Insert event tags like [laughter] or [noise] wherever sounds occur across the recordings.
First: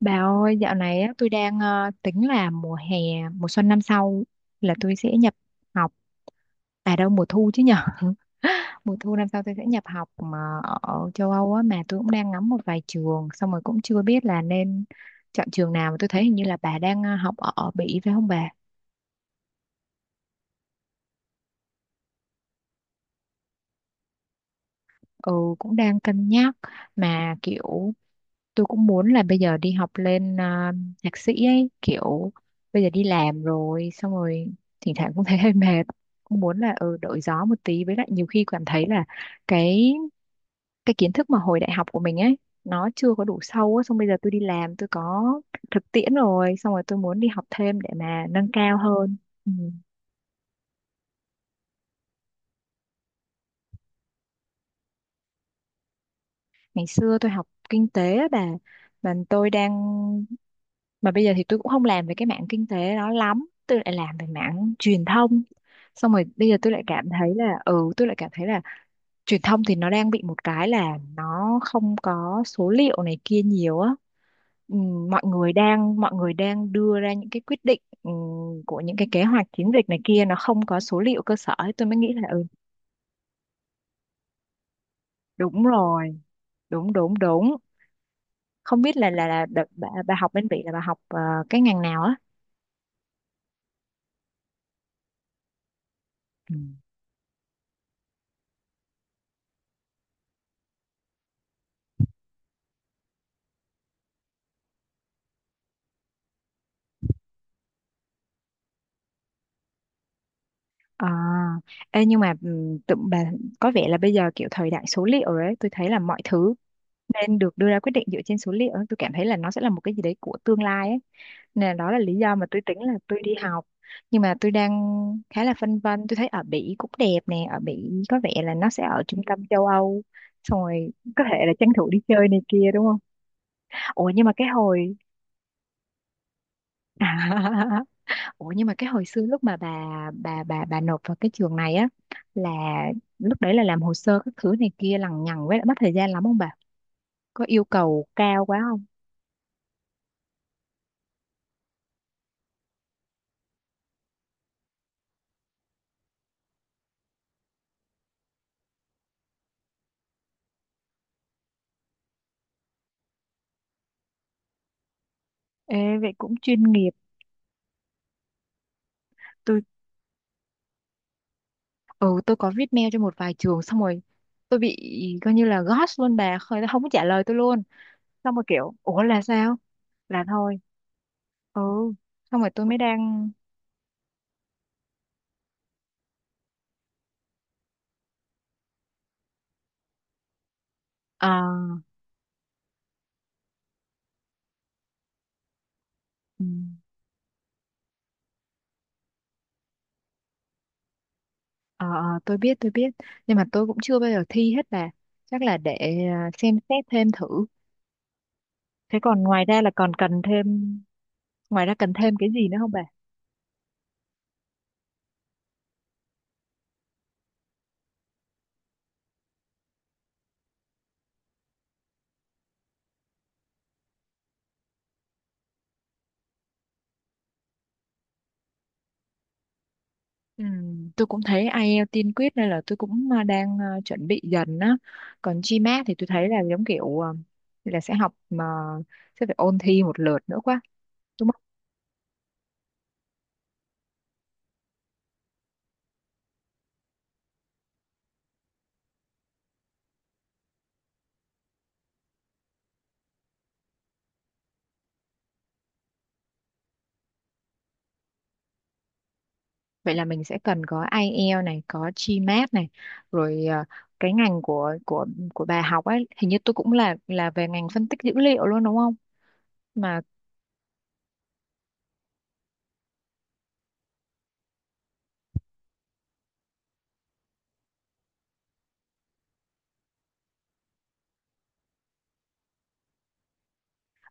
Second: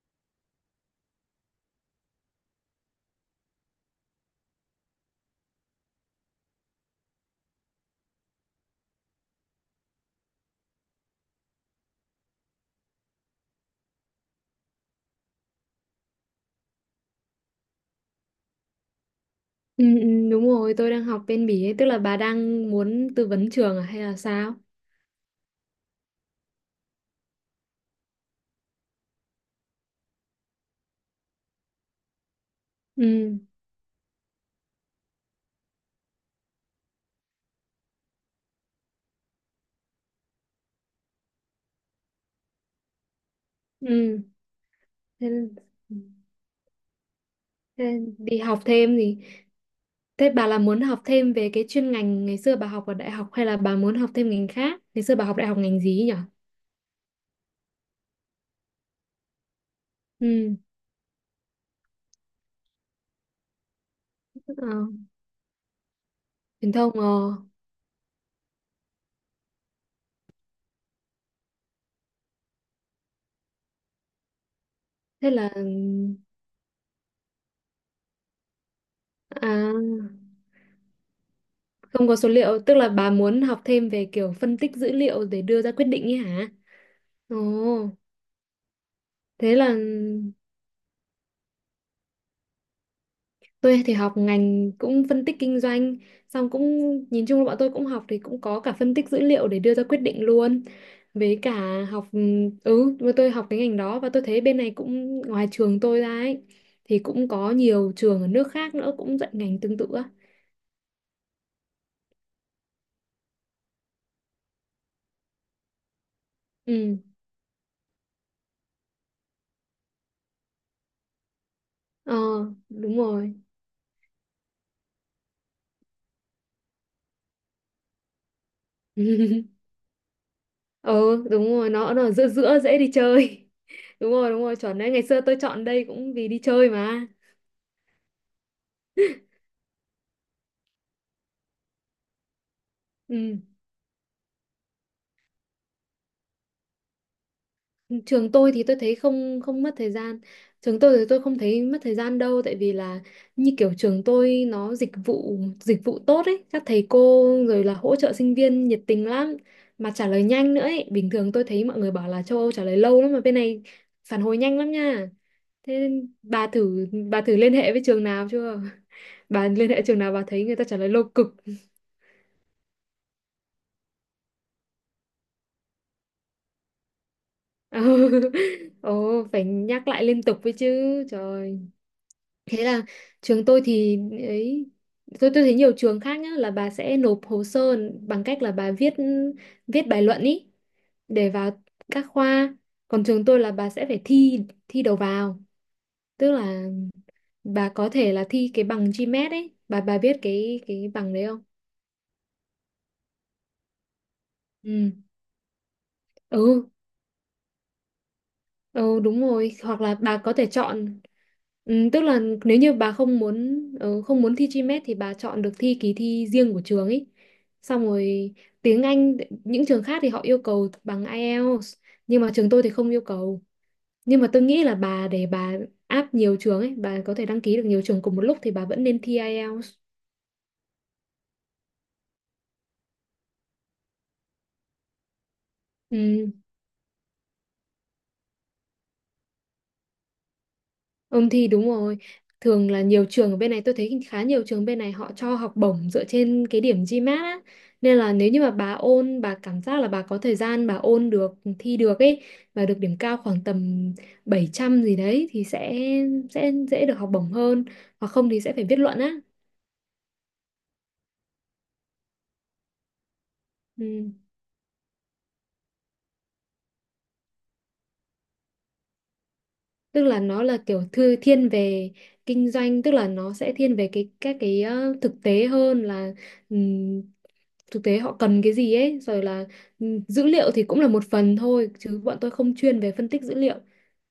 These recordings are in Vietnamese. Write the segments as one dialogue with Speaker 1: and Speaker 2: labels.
Speaker 1: Bà ơi, dạo này á, tôi đang tính là mùa hè, mùa xuân năm sau là tôi sẽ nhập học. À đâu, mùa thu chứ nhở. [laughs] Mùa thu năm sau tôi sẽ nhập học mà ở châu Âu á, mà tôi cũng đang ngắm một vài trường. Xong rồi cũng chưa biết là nên chọn trường nào. Mà tôi thấy hình như là bà đang học ở Bỉ phải không bà?
Speaker 2: Ừ, ừ, đúng rồi, tôi đang học bên Bỉ ấy, tức là bà đang muốn tư vấn trường à, hay là sao?
Speaker 1: Ừ, cũng đang cân nhắc. Mà kiểu tôi cũng muốn là bây giờ đi học lên thạc sĩ ấy, kiểu bây giờ đi
Speaker 2: Ừ,
Speaker 1: làm rồi, xong rồi thỉnh thoảng cũng thấy hơi mệt, cũng muốn là đổi gió một tí, với lại nhiều khi cảm thấy là cái cái kiến thức mà hồi đại học của mình ấy nó chưa có đủ sâu á, xong bây giờ
Speaker 2: ừ.
Speaker 1: tôi đi làm, tôi có
Speaker 2: thế,
Speaker 1: thực tiễn rồi, xong rồi tôi muốn đi học thêm để
Speaker 2: thế
Speaker 1: mà
Speaker 2: đi
Speaker 1: nâng
Speaker 2: học
Speaker 1: cao
Speaker 2: thêm
Speaker 1: hơn.
Speaker 2: thì,
Speaker 1: Ừ.
Speaker 2: thế bà là muốn học thêm về cái chuyên ngành ngày xưa bà học ở đại học hay là bà muốn học thêm ngành khác? Ngày xưa bà học đại học ngành gì ấy nhỉ?
Speaker 1: Ngày xưa tôi học kinh tế á bà, mà tôi đang
Speaker 2: Ừ,
Speaker 1: mà bây giờ thì tôi cũng không làm về cái mảng kinh tế đó lắm, tôi lại làm về
Speaker 2: ờ,
Speaker 1: mảng truyền thông, xong rồi bây giờ tôi
Speaker 2: truyền
Speaker 1: lại
Speaker 2: thông.
Speaker 1: cảm
Speaker 2: Ờ,
Speaker 1: thấy là truyền thông thì nó đang bị một cái là nó không có số liệu này kia nhiều á. Ừ, mọi
Speaker 2: Thế là,
Speaker 1: người đang mọi người đang đưa ra những cái quyết định, của những cái kế
Speaker 2: à,
Speaker 1: hoạch, chiến dịch này kia, nó không có số liệu cơ sở ấy. Tôi mới
Speaker 2: không
Speaker 1: nghĩ
Speaker 2: có
Speaker 1: là
Speaker 2: số liệu, tức là bà muốn học thêm về kiểu phân tích dữ liệu để
Speaker 1: đúng
Speaker 2: đưa ra quyết định ấy
Speaker 1: rồi,
Speaker 2: hả?
Speaker 1: đúng, đúng,
Speaker 2: Ồ,
Speaker 1: đúng. Không biết là
Speaker 2: thế
Speaker 1: đợt
Speaker 2: là,
Speaker 1: bà học bên Bỉ là bà học cái ngành nào á.
Speaker 2: tôi thì học ngành cũng phân tích kinh doanh, xong
Speaker 1: Ừ.
Speaker 2: cũng nhìn chung là bọn tôi cũng học thì cũng có cả phân tích dữ liệu để đưa ra quyết định luôn. Với cả học, mà tôi học cái ngành đó và tôi thấy bên này cũng ngoài trường tôi ra ấy thì cũng có nhiều trường ở nước khác nữa cũng dạy ngành tương tự á.
Speaker 1: à, nhưng mà tụi bà có vẻ là bây giờ kiểu thời đại số liệu rồi ấy, tôi thấy là mọi thứ
Speaker 2: Ừ.
Speaker 1: nên được đưa ra quyết định dựa trên số liệu ấy. Tôi cảm thấy là nó sẽ là một cái gì đấy của tương lai ấy, nên là đó là lý
Speaker 2: Ờ,
Speaker 1: do mà tôi tính là
Speaker 2: đúng
Speaker 1: tôi đi
Speaker 2: rồi.
Speaker 1: học. Nhưng mà tôi đang khá là phân vân. Tôi thấy ở Bỉ cũng đẹp nè, ở Bỉ có vẻ là nó sẽ ở trung tâm châu
Speaker 2: [laughs]
Speaker 1: Âu, xong rồi
Speaker 2: Ờ,
Speaker 1: có thể
Speaker 2: đúng
Speaker 1: là tranh
Speaker 2: rồi,
Speaker 1: thủ
Speaker 2: nó
Speaker 1: đi
Speaker 2: nó ở
Speaker 1: chơi
Speaker 2: giữa
Speaker 1: này
Speaker 2: giữa
Speaker 1: kia
Speaker 2: dễ
Speaker 1: đúng
Speaker 2: đi
Speaker 1: không.
Speaker 2: chơi. [laughs]
Speaker 1: Ủa nhưng mà
Speaker 2: Đúng
Speaker 1: cái
Speaker 2: rồi, chuẩn đấy.
Speaker 1: hồi
Speaker 2: Ngày xưa tôi chọn đây cũng vì đi chơi mà.
Speaker 1: [laughs] Ủa nhưng mà cái hồi xưa lúc mà bà nộp vào cái trường này á, là
Speaker 2: Ừ.
Speaker 1: lúc đấy là làm hồ sơ các thứ này kia lằng nhằng, với lại mất thời gian lắm không bà? Có yêu cầu
Speaker 2: Trường
Speaker 1: cao
Speaker 2: tôi
Speaker 1: quá
Speaker 2: thì tôi
Speaker 1: không?
Speaker 2: thấy không không mất thời gian, trường tôi thì tôi không thấy mất thời gian đâu, tại vì là như kiểu trường tôi nó dịch vụ tốt ấy, các thầy cô rồi là hỗ trợ sinh viên nhiệt tình lắm mà trả lời nhanh nữa ấy, bình thường tôi thấy mọi người bảo là châu Âu trả lời lâu lắm mà bên này phản hồi nhanh lắm nha. Thế
Speaker 1: Ê, vậy
Speaker 2: nên
Speaker 1: cũng
Speaker 2: bà
Speaker 1: chuyên
Speaker 2: thử
Speaker 1: nghiệp.
Speaker 2: bà thử liên hệ với trường nào chưa? [laughs] bà
Speaker 1: Tôi
Speaker 2: liên hệ trường nào bà thấy người ta trả lời lâu cực?
Speaker 1: ừ tôi có viết mail cho một vài trường, xong rồi tôi bị coi như là ghost luôn bà, không không có trả lời tôi luôn. Xong rồi
Speaker 2: [laughs]
Speaker 1: kiểu ủa là
Speaker 2: ồ, phải
Speaker 1: sao?
Speaker 2: nhắc lại liên
Speaker 1: Là
Speaker 2: tục với
Speaker 1: thôi.
Speaker 2: chứ trời.
Speaker 1: Ừ, xong rồi
Speaker 2: Thế
Speaker 1: tôi mới
Speaker 2: là
Speaker 1: đang
Speaker 2: trường tôi thì ấy, tôi thấy nhiều trường khác nhá, là bà sẽ nộp hồ sơ bằng cách là bà viết viết bài luận ý để vào
Speaker 1: à
Speaker 2: các khoa, còn trường tôi là bà sẽ phải thi thi đầu vào. Tức
Speaker 1: ừ.
Speaker 2: là bà có thể là thi cái bằng GMAT ấy bà biết cái bằng đấy không?
Speaker 1: Ờ, ờ, tôi biết tôi biết, nhưng mà tôi cũng chưa bao giờ thi hết, là
Speaker 2: Ừ,
Speaker 1: chắc là để xem
Speaker 2: ừ.
Speaker 1: xét thêm thử. Thế
Speaker 2: Ừ, đúng
Speaker 1: còn
Speaker 2: rồi, hoặc là bà có thể chọn,
Speaker 1: ngoài ra cần
Speaker 2: tức
Speaker 1: thêm
Speaker 2: là
Speaker 1: cái gì nữa
Speaker 2: nếu
Speaker 1: không
Speaker 2: như
Speaker 1: bà?
Speaker 2: bà không muốn thi GMAT thì bà chọn được thi kỳ thi riêng của trường ấy, xong rồi tiếng Anh, những trường khác thì họ yêu cầu bằng IELTS, nhưng mà trường tôi thì không yêu cầu. Nhưng mà tôi nghĩ là bà, để bà áp nhiều trường ấy, bà có thể đăng ký được nhiều trường cùng một lúc thì bà vẫn nên thi IELTS.
Speaker 1: Ừ, tôi cũng thấy IELTS tiên quyết nên là tôi cũng đang chuẩn bị dần á. Còn GMAT thì tôi
Speaker 2: Ừ.
Speaker 1: thấy là giống kiểu là sẽ học mà sẽ phải ôn thi một lượt nữa quá
Speaker 2: Ôn
Speaker 1: đúng không.
Speaker 2: thi đúng rồi. Thường là nhiều trường ở bên này, tôi thấy khá nhiều trường bên này họ cho học bổng dựa trên cái điểm GMAT á. Nên là nếu như mà bà ôn, bà cảm giác là bà có thời gian bà ôn được, thi được ấy, và được điểm cao khoảng tầm 700 gì đấy thì sẽ dễ được học bổng hơn. Hoặc không thì sẽ phải viết luận á.
Speaker 1: Vậy là mình sẽ cần có IELTS này, có GMAT này, rồi
Speaker 2: Ừ.
Speaker 1: cái ngành của bà học ấy hình như tôi cũng là về ngành phân tích dữ liệu luôn đúng không mà.
Speaker 2: Tức là nó là kiểu thư thiên về kinh doanh, tức là nó sẽ thiên về cái các cái, thực tế hơn là, ừm, thực tế họ cần cái gì ấy, rồi là dữ liệu thì cũng là một phần thôi chứ bọn tôi không chuyên về phân tích dữ liệu.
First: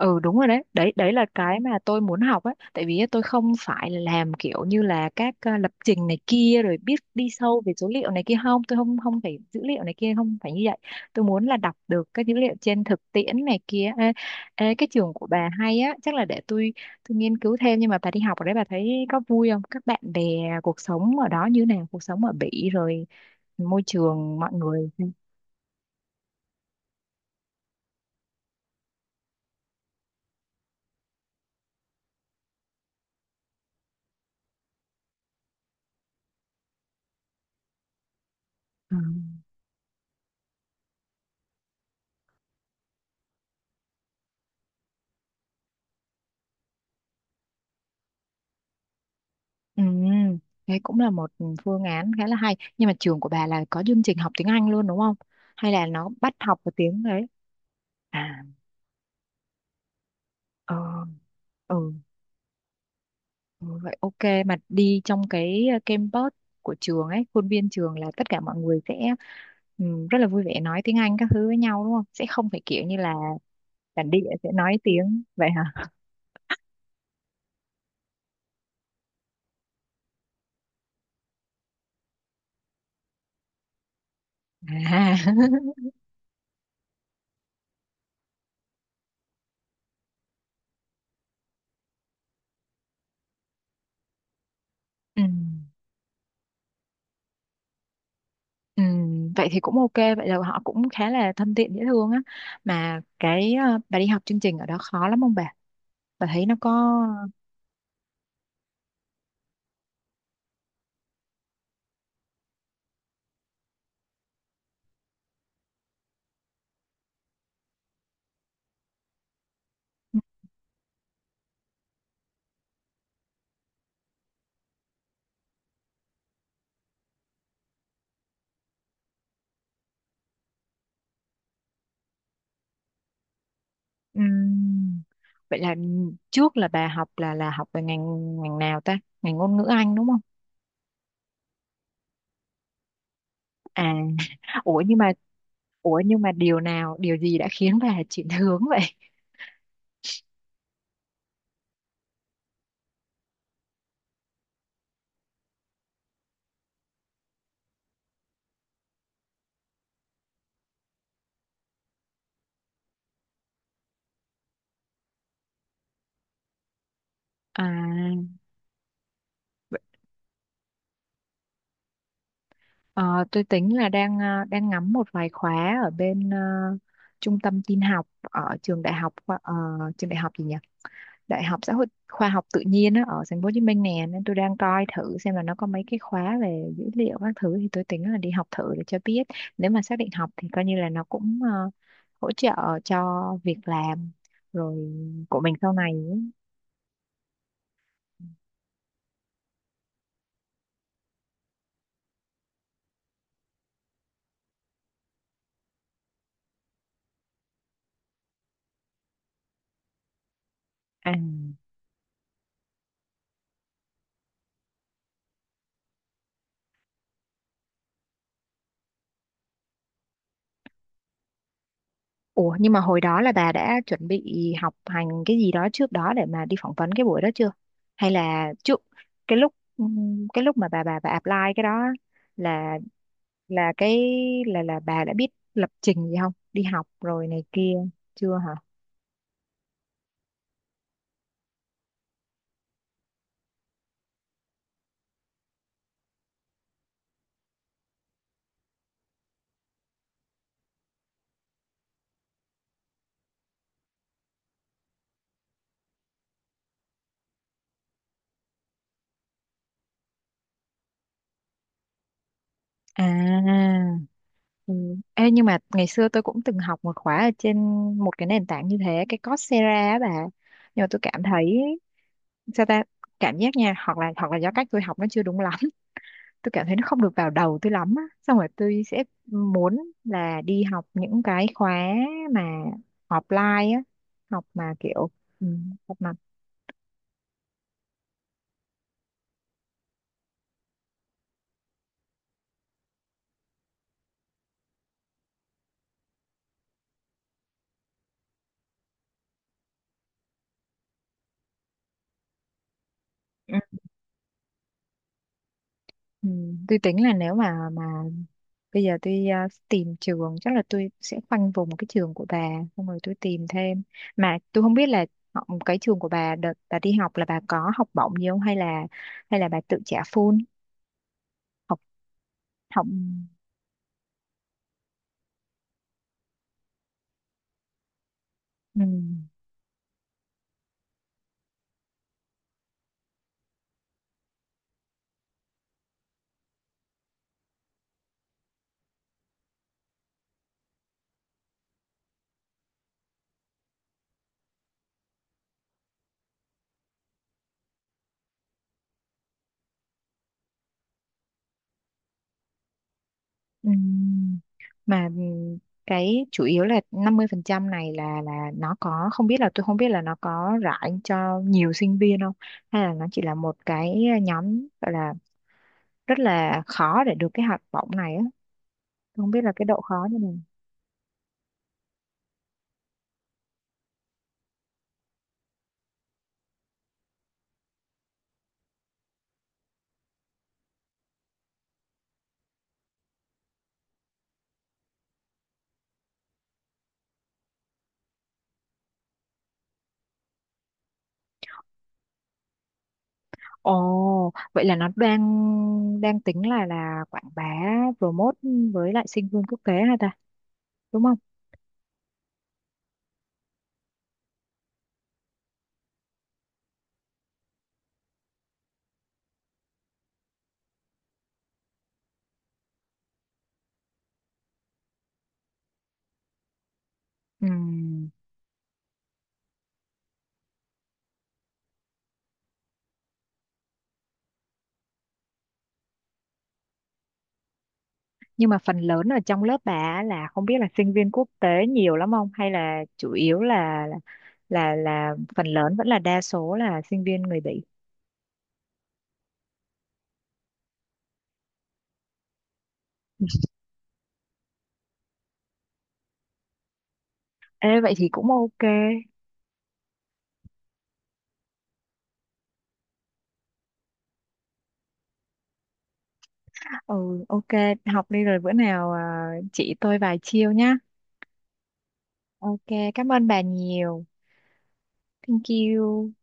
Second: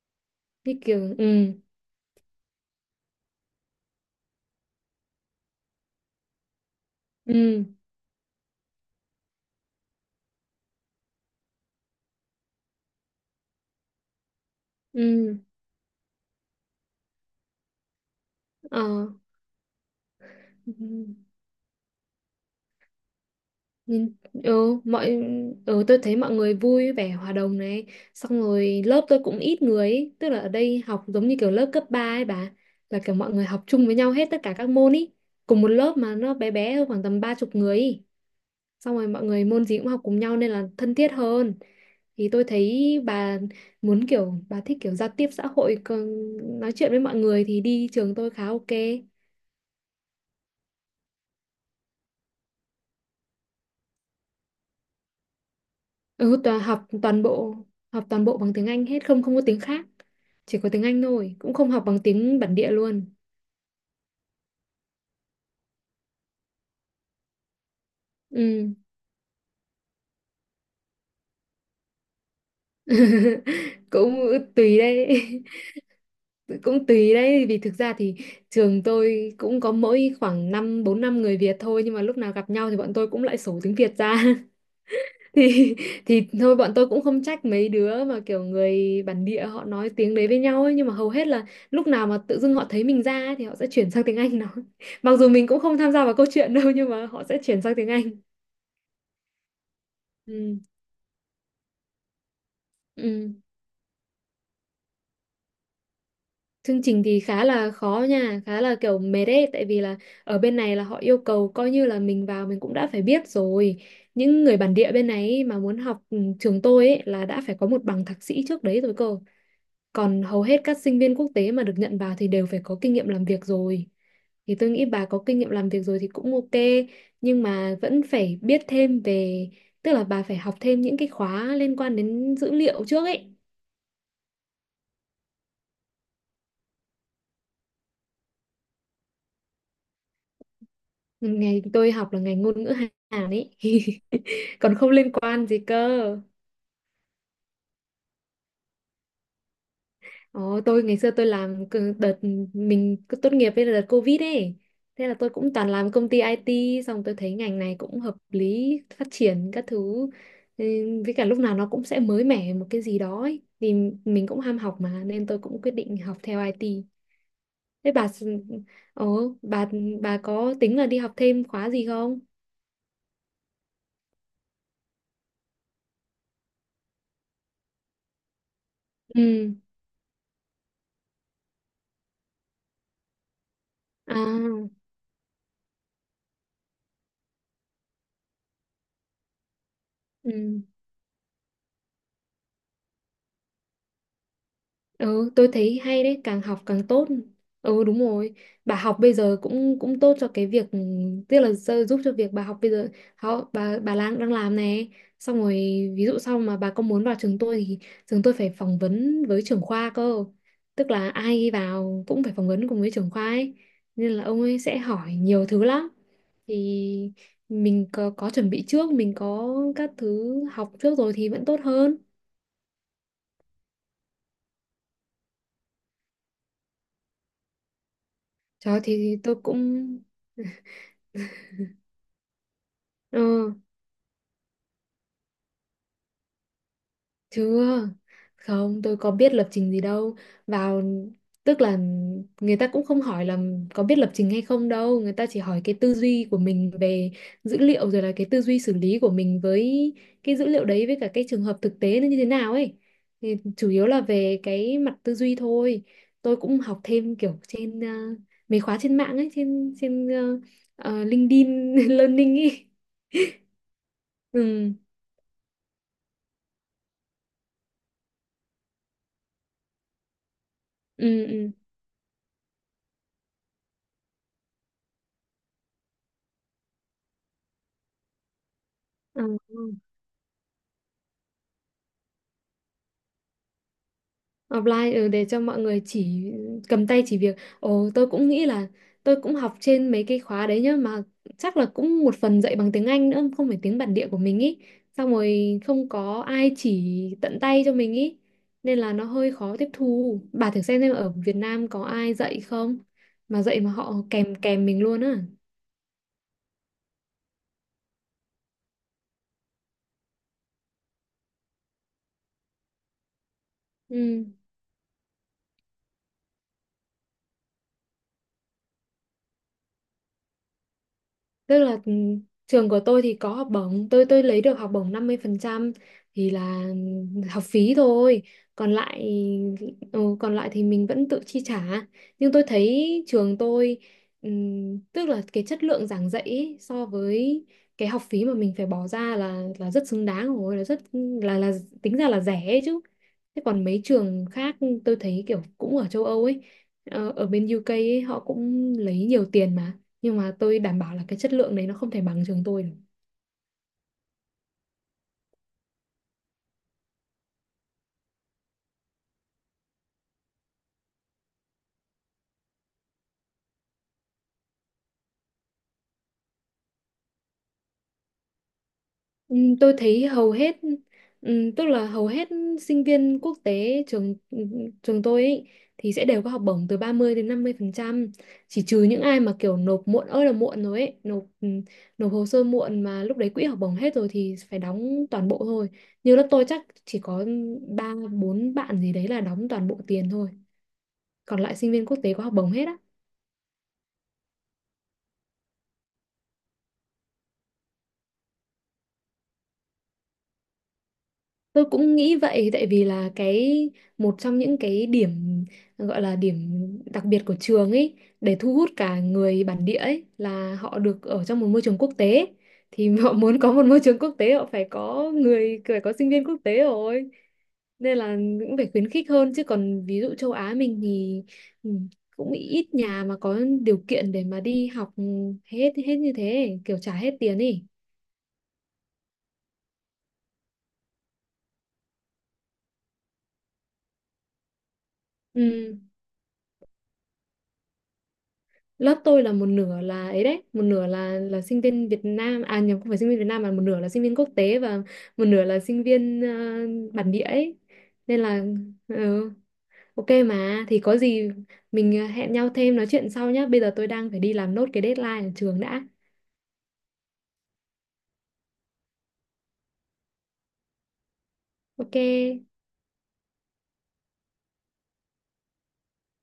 Speaker 1: Ừ, đúng rồi, đấy,
Speaker 2: Như
Speaker 1: đấy, đấy
Speaker 2: kiểu,
Speaker 1: là
Speaker 2: ừ,
Speaker 1: cái mà tôi muốn học ấy, tại vì tôi không phải là làm kiểu như là các lập trình này kia rồi biết đi sâu
Speaker 2: ừ,
Speaker 1: về số liệu này kia không, tôi không không phải dữ liệu này kia, không phải như vậy. Tôi muốn là đọc được các dữ liệu trên thực tiễn này kia. Ê, ê, Cái trường của
Speaker 2: ừ,
Speaker 1: bà hay á, chắc là để tôi nghiên cứu thêm. Nhưng mà bà đi học ở đấy bà
Speaker 2: ờ.
Speaker 1: thấy có vui không, các bạn bè, cuộc sống ở đó như nào, cuộc sống ở Bỉ rồi môi
Speaker 2: Nhìn,
Speaker 1: trường mọi
Speaker 2: ừ,
Speaker 1: người.
Speaker 2: mọi Ừ, tôi thấy mọi người vui vẻ hòa đồng này, xong rồi lớp tôi cũng ít người ấy. Tức là ở đây học giống như kiểu lớp cấp 3 ấy bà, là kiểu mọi người học chung với nhau hết tất cả các môn ý, cùng một lớp mà nó bé bé thôi, khoảng tầm 30 người ý. Xong
Speaker 1: Ừ.
Speaker 2: rồi mọi người môn gì cũng học cùng nhau nên là thân thiết hơn. Thì tôi thấy bà muốn kiểu bà thích kiểu giao tiếp xã hội, còn nói chuyện với mọi người thì đi trường tôi khá ok.
Speaker 1: Ừ, thế cũng là một phương án khá là hay. Nhưng mà trường của bà là có chương trình học tiếng Anh luôn đúng không? Hay là nó bắt
Speaker 2: Ừ,
Speaker 1: học
Speaker 2: toàn
Speaker 1: vào
Speaker 2: học
Speaker 1: tiếng
Speaker 2: toàn
Speaker 1: đấy?
Speaker 2: bộ, học toàn bộ
Speaker 1: À,
Speaker 2: bằng tiếng Anh hết, không không có tiếng khác, chỉ có tiếng Anh
Speaker 1: ờ,
Speaker 2: thôi, cũng không
Speaker 1: ừ,
Speaker 2: học bằng tiếng bản địa luôn.
Speaker 1: ừ, vậy ok. Mà đi trong cái campus của trường ấy, khuôn viên trường, là tất cả mọi
Speaker 2: Ừ.
Speaker 1: người sẽ ừ, rất là vui vẻ nói tiếng Anh các thứ với nhau đúng không? Sẽ không phải kiểu như là
Speaker 2: [laughs]
Speaker 1: bản
Speaker 2: cũng
Speaker 1: địa sẽ nói
Speaker 2: tùy đấy.
Speaker 1: tiếng vậy hả?
Speaker 2: [laughs] cũng tùy đấy vì thực ra thì trường tôi cũng có mỗi khoảng năm bốn năm người Việt thôi, nhưng mà lúc nào gặp nhau thì bọn tôi cũng lại sổ tiếng Việt ra.
Speaker 1: À,
Speaker 2: [laughs] thì
Speaker 1: [laughs]
Speaker 2: [laughs] thì thôi, bọn tôi cũng không trách mấy đứa mà kiểu người bản địa họ nói tiếng đấy với nhau ấy, nhưng mà hầu hết là lúc nào mà tự dưng họ thấy mình ra ấy, thì họ sẽ chuyển sang tiếng Anh nói. [laughs] mặc
Speaker 1: ừ.
Speaker 2: dù mình cũng không tham gia vào câu chuyện đâu nhưng mà họ sẽ chuyển sang tiếng Anh.
Speaker 1: Ừ, vậy thì cũng ok, vậy là họ
Speaker 2: Ừ.
Speaker 1: cũng khá là thân thiện, dễ thương á. Mà
Speaker 2: Ừ.
Speaker 1: cái bà đi học chương trình ở đó khó lắm không bà thấy nó có.
Speaker 2: Chương trình thì khá là khó nha, khá là kiểu mệt ấy, tại vì là ở bên này là họ yêu cầu coi như là mình vào mình cũng đã phải biết rồi, những người bản địa bên này ấy mà muốn học, trường tôi ấy, là đã phải có một bằng thạc sĩ trước đấy rồi cơ. Còn hầu hết các sinh viên quốc tế mà được nhận vào thì đều phải có kinh nghiệm làm việc rồi. Thì tôi nghĩ bà có kinh nghiệm làm việc rồi thì cũng ok, nhưng mà vẫn phải biết thêm về, tức là bà phải học thêm những cái khóa liên quan đến dữ liệu trước ấy.
Speaker 1: Ừm, vậy là trước là bà học là học về ngành ngành nào ta, ngành ngôn ngữ Anh đúng không.
Speaker 2: Ngày tôi học là ngành ngôn ngữ Hàn ấy,
Speaker 1: À
Speaker 2: [laughs]
Speaker 1: [laughs]
Speaker 2: còn
Speaker 1: ủa
Speaker 2: không
Speaker 1: nhưng mà,
Speaker 2: liên quan gì cơ.
Speaker 1: điều gì đã khiến bà [laughs] chuyển hướng vậy?
Speaker 2: Ồ, tôi ngày xưa tôi đợt mình cứ tốt nghiệp với đợt Covid ấy. Thế là tôi cũng toàn làm công ty IT, xong tôi thấy ngành này cũng hợp lý, phát triển các thứ. Ừ, với cả lúc nào nó cũng sẽ mới mẻ một cái gì đó ấy. Thì mình cũng ham học mà, nên tôi cũng quyết định học theo IT. Thế bà
Speaker 1: à
Speaker 2: s- Ồ, bà có tính là đi học thêm khóa gì không?
Speaker 1: ờ, tôi tính là đang ngắm một vài khóa ở bên trung tâm tin học ở trường đại học
Speaker 2: Ừ.
Speaker 1: ờ, trường đại học gì nhỉ. Đại học Xã hội Khoa học Tự nhiên á, ở thành phố Hồ Chí Minh nè,
Speaker 2: À.
Speaker 1: nên tôi đang coi thử xem là nó có mấy cái khóa về dữ liệu các thứ, thì tôi tính là đi học thử để cho biết, nếu mà xác định học thì
Speaker 2: Ừ.
Speaker 1: coi như là nó cũng hỗ trợ cho việc làm rồi,
Speaker 2: Ừ,
Speaker 1: của
Speaker 2: tôi
Speaker 1: mình sau
Speaker 2: thấy
Speaker 1: này.
Speaker 2: hay đấy, càng học càng tốt. Ừ, đúng rồi. Bà học bây giờ cũng cũng tốt cho cái việc, tức là giúp cho việc bà học bây giờ, họ, bà đang đang làm này. Xong rồi ví dụ sau mà bà có muốn vào trường tôi thì trường tôi phải phỏng vấn với trưởng khoa cơ. Tức là
Speaker 1: À.
Speaker 2: ai vào cũng phải phỏng vấn cùng với trưởng khoa ấy. Nên là ông ấy sẽ hỏi nhiều thứ lắm. Thì mình có chuẩn bị trước, mình có các thứ học trước rồi thì vẫn tốt hơn.
Speaker 1: Ủa nhưng mà hồi đó là bà đã chuẩn bị học hành cái gì đó trước đó để mà đi phỏng vấn cái buổi đó chưa? Hay là
Speaker 2: Trời ơi,
Speaker 1: trước
Speaker 2: thì tôi
Speaker 1: cái lúc
Speaker 2: cũng.
Speaker 1: ừm, cái lúc mà bà apply cái đó á, là
Speaker 2: Ừ.
Speaker 1: là cái là bà đã biết lập trình gì không? Đi học rồi này kia
Speaker 2: Chưa,
Speaker 1: chưa hả?
Speaker 2: không, tôi có biết lập trình gì đâu. Vào, tức là người ta cũng không hỏi là có biết lập trình hay không đâu. Người ta chỉ hỏi cái tư duy của mình về dữ liệu, rồi là cái tư duy xử lý của mình với cái dữ liệu đấy, với cả cái trường hợp thực tế nó như thế nào ấy. Thì chủ yếu là về cái mặt tư duy thôi. Tôi cũng học thêm kiểu trên, mấy khóa trên mạng ấy, trên trên LinkedIn [laughs] Learning ấy.
Speaker 1: À.
Speaker 2: Ừ,
Speaker 1: Ừ. Ê, nhưng mà ngày xưa tôi cũng từng học một khóa ở trên một cái nền tảng như thế, cái Coursera á bà. Nhưng mà tôi cảm
Speaker 2: ừ, ừ.
Speaker 1: thấy sao ta, cảm giác nha, hoặc là do cách tôi học nó chưa đúng lắm. Tôi cảm thấy nó không được vào đầu tôi lắm á, xong rồi tôi sẽ
Speaker 2: Ừ.
Speaker 1: muốn là đi học những cái khóa mà offline á, học mà
Speaker 2: Offline,
Speaker 1: kiểu
Speaker 2: để cho
Speaker 1: ừ,
Speaker 2: mọi người
Speaker 1: học mà
Speaker 2: chỉ cầm tay chỉ việc. Ồ, tôi cũng nghĩ là tôi cũng học trên mấy cái khóa đấy nhá, mà chắc là cũng một phần dạy bằng tiếng Anh nữa, không phải tiếng bản địa của mình ý. Xong rồi không có ai chỉ tận tay cho mình ý. Nên là nó hơi khó tiếp thu. Bà thử xem ở Việt Nam có ai dạy không? Mà
Speaker 1: ừ,
Speaker 2: dạy mà họ kèm kèm mình luôn á.
Speaker 1: ừ. Tôi tính là nếu mà bây giờ tôi tìm trường, chắc là tôi sẽ khoanh vùng cái trường của bà, xong rồi tôi tìm thêm.
Speaker 2: Ừ.
Speaker 1: Mà tôi không biết là cái trường của bà đợt bà đi học là bà có học bổng gì không, hay là bà tự trả full
Speaker 2: Tức là,
Speaker 1: học
Speaker 2: trường của
Speaker 1: học
Speaker 2: tôi thì có học bổng, tôi lấy được học bổng 50% thì là học phí thôi, còn
Speaker 1: Ừ.
Speaker 2: lại, còn lại thì mình vẫn tự chi trả. Nhưng tôi thấy trường tôi, tức là cái chất lượng giảng dạy ấy, so với cái học phí mà mình phải bỏ ra là rất xứng đáng rồi, là rất là tính ra là rẻ ấy chứ. Thế còn mấy trường khác tôi thấy kiểu cũng ở châu Âu ấy, ở bên UK ấy, họ cũng lấy nhiều tiền nhưng mà tôi đảm bảo là cái chất lượng đấy nó không thể bằng trường tôi được.
Speaker 1: Ừm, mà cái chủ yếu là 50% này là nó có, không biết là, tôi không biết là nó có rải cho nhiều sinh viên không, hay là nó chỉ là một cái nhóm, gọi là rất là khó để được cái học bổng này á. Tôi không biết là cái
Speaker 2: Tôi
Speaker 1: độ
Speaker 2: thấy
Speaker 1: khó như
Speaker 2: hầu
Speaker 1: nào.
Speaker 2: hết, tức là hầu hết sinh viên quốc tế trường tôi ấy, thì sẽ đều có học bổng từ 30 đến 50%, chỉ trừ những ai mà kiểu nộp muộn ơi là muộn rồi ấy, nộp nộp hồ sơ muộn mà lúc đấy quỹ học bổng hết rồi thì phải đóng toàn bộ thôi. Như lớp tôi chắc chỉ có ba bốn bạn gì đấy là đóng toàn bộ tiền thôi, còn lại sinh viên quốc tế có học bổng hết á.
Speaker 1: Ồ, vậy là nó đang đang tính là quảng bá, promote, với lại sinh viên quốc tế hả ta, đúng không?
Speaker 2: Tôi cũng nghĩ vậy, tại vì là cái một trong những cái điểm gọi là điểm đặc biệt của trường ấy để thu hút cả người bản địa ấy là họ được ở trong một môi trường quốc tế. Thì [laughs] họ muốn có một môi trường quốc tế họ phải có người, phải có sinh viên quốc tế rồi, nên
Speaker 1: Ừm.
Speaker 2: là cũng phải khuyến khích hơn chứ còn ví dụ châu Á mình thì, ừ, cũng ít nhà mà có điều kiện để mà đi học hết hết như thế kiểu trả hết tiền ấy.
Speaker 1: Nhưng mà phần lớn ở trong lớp bà á là không biết là sinh viên quốc tế nhiều lắm không, hay là chủ yếu là phần lớn
Speaker 2: Ừ,
Speaker 1: vẫn là đa số là sinh viên người Bỉ.
Speaker 2: lớp tôi là một nửa là ấy đấy, một nửa là sinh viên Việt Nam, à nhầm, không phải sinh viên Việt Nam, mà một nửa là sinh viên quốc tế và một nửa là sinh viên, bản địa ấy,
Speaker 1: Ê, vậy thì
Speaker 2: nên
Speaker 1: cũng
Speaker 2: là,
Speaker 1: ok.
Speaker 2: ừ, ok mà thì có gì mình, hẹn nhau thêm nói chuyện sau nhá, bây giờ tôi đang phải đi làm nốt cái deadline ở trường đã.
Speaker 1: Ừ, ok, học đi rồi bữa nào chỉ tôi vài chiêu nhá.
Speaker 2: Ok.
Speaker 1: Ok. Cảm ơn bà nhiều. Thank you.